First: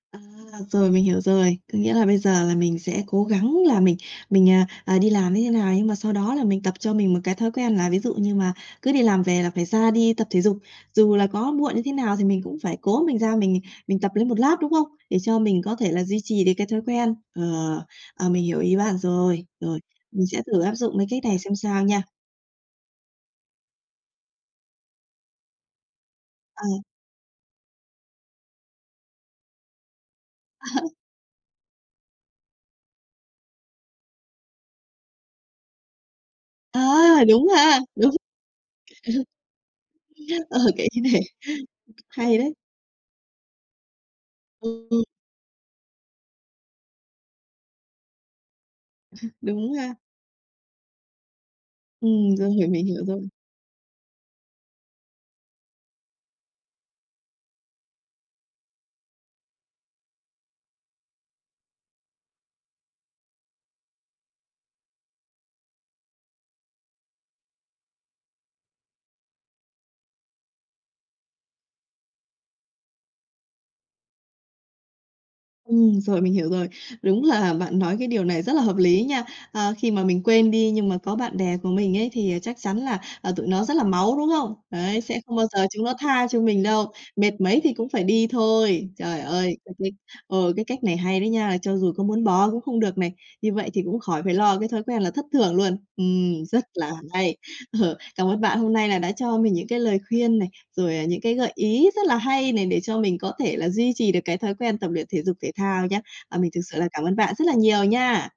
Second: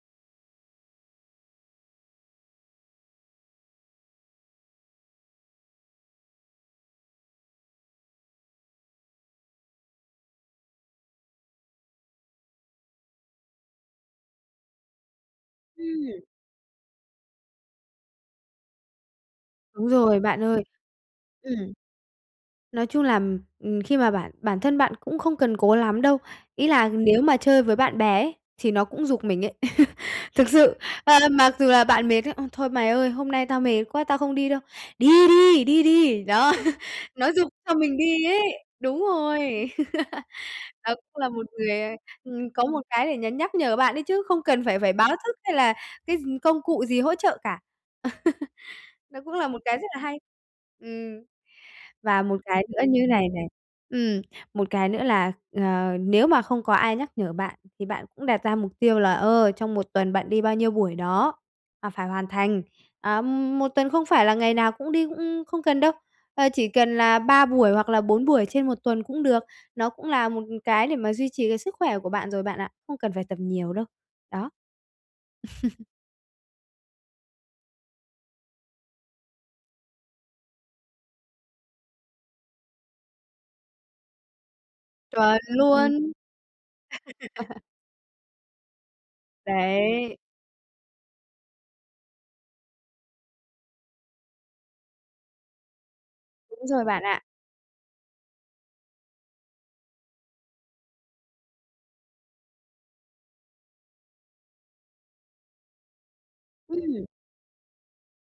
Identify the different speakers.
Speaker 1: À, rồi mình hiểu rồi. Có nghĩa là bây giờ là mình sẽ cố gắng là mình mình, à, à, đi làm như thế nào, nhưng mà sau đó là mình tập cho mình một cái thói quen là ví dụ như mà cứ đi làm về là phải ra đi tập thể dục, dù là có muộn như thế nào thì mình cũng phải cố mình ra mình, à, mình tập lấy một lát, đúng không? Để cho mình có thể là duy
Speaker 2: Ừm.
Speaker 1: trì được cái thói quen. Ờ, ờ, mình hiểu ý bạn rồi. Rồi,
Speaker 2: Đúng rồi,
Speaker 1: mình sẽ
Speaker 2: bạn
Speaker 1: thử
Speaker 2: ơi.
Speaker 1: áp dụng cái cách này xem
Speaker 2: Ừm.
Speaker 1: sao nha.
Speaker 2: Nói chung là, ừm, ừm, khi mà bản bản thân bạn cũng không cần cố lắm đâu. Ý
Speaker 1: À.
Speaker 2: là nếu mà chơi với bạn bè ấy thì nó cũng giục mình ấy. Thực
Speaker 1: À
Speaker 2: sự,
Speaker 1: hả?
Speaker 2: ờ, là mặc dù là bạn mệt ấy: "Ôi, thôi mày ơi, hôm nay tao mệt quá, tao không đi đâu", "Đi đi, đi đi!", đó,
Speaker 1: À,
Speaker 2: nó
Speaker 1: đúng
Speaker 2: giục cho
Speaker 1: ha,
Speaker 2: mình
Speaker 1: đúng.
Speaker 2: đi ấy. Đúng rồi.
Speaker 1: Ờ ha. Ờ, cái
Speaker 2: Đó
Speaker 1: cái này
Speaker 2: cũng là một người, ờ,
Speaker 1: hay
Speaker 2: ừm,
Speaker 1: đấy.
Speaker 2: có một cái để nhắn nhắc nhờ bạn ấy chứ, không cần phải
Speaker 1: Ừm,
Speaker 2: phải
Speaker 1: ừm.
Speaker 2: báo thức, hay là cái gi công cụ gì hỗ trợ cả. Nó cũng là một
Speaker 1: Đúng
Speaker 2: cái rất
Speaker 1: ha.
Speaker 2: là hay. Ừm. Và
Speaker 1: Ừm,
Speaker 2: một
Speaker 1: rồi,
Speaker 2: cái
Speaker 1: hiểu,
Speaker 2: nữa
Speaker 1: mình
Speaker 2: như
Speaker 1: hiểu rồi.
Speaker 2: này này, ừm, một cái nữa là, ờ, nếu mà không có ai nhắc nhở bạn thì bạn cũng đặt ra mục tiêu là, ờ, trong một tuần bạn đi bao nhiêu buổi đó và phải hoàn thành. À, một tuần không phải là ngày nào cũng đi, cũng không cần đâu, ờ, chỉ cần là 3 buổi hoặc là 4 buổi trên một tuần cũng được. Nó cũng là một cái để mà duy trì cái sức khỏe của bạn rồi bạn ạ, không cần phải tập nhiều đâu. Đó.
Speaker 1: Ừm, rồi mình hiểu rồi. Đúng là bạn nói cái điều này rất là hợp lý nha. À, khi mà mình quên đi, nhưng mà có bạn bè của mình ấy thì chắc chắn là, à, tụi nó rất là máu, đúng không? Đấy, sẽ không
Speaker 2: Chuẩn
Speaker 1: bao giờ chúng nó
Speaker 2: luôn!
Speaker 1: tha cho mình đâu, mệt mấy thì cũng phải đi thôi. Trời ơi, [unintelligible]
Speaker 2: Đấy.
Speaker 1: ờ, cái cách này hay đấy nha, cho dù có muốn bỏ cũng không được này, như vậy thì cũng khỏi phải lo cái thói quen là thất thưởng luôn. Ừm, rất
Speaker 2: Đúng rồi
Speaker 1: là
Speaker 2: bạn ạ.
Speaker 1: hay! Ờ, Cảm ơn bạn hôm nay là đã cho mình những cái lời khuyên này, rồi, à, những cái gợi ý rất là hay này để cho mình có thể là duy trì được cái thói quen tập luyện thể dục thể thao nhé. À, mình thực sự là cảm
Speaker 2: Ừm.
Speaker 1: ơn bạn rất là nhiều nha!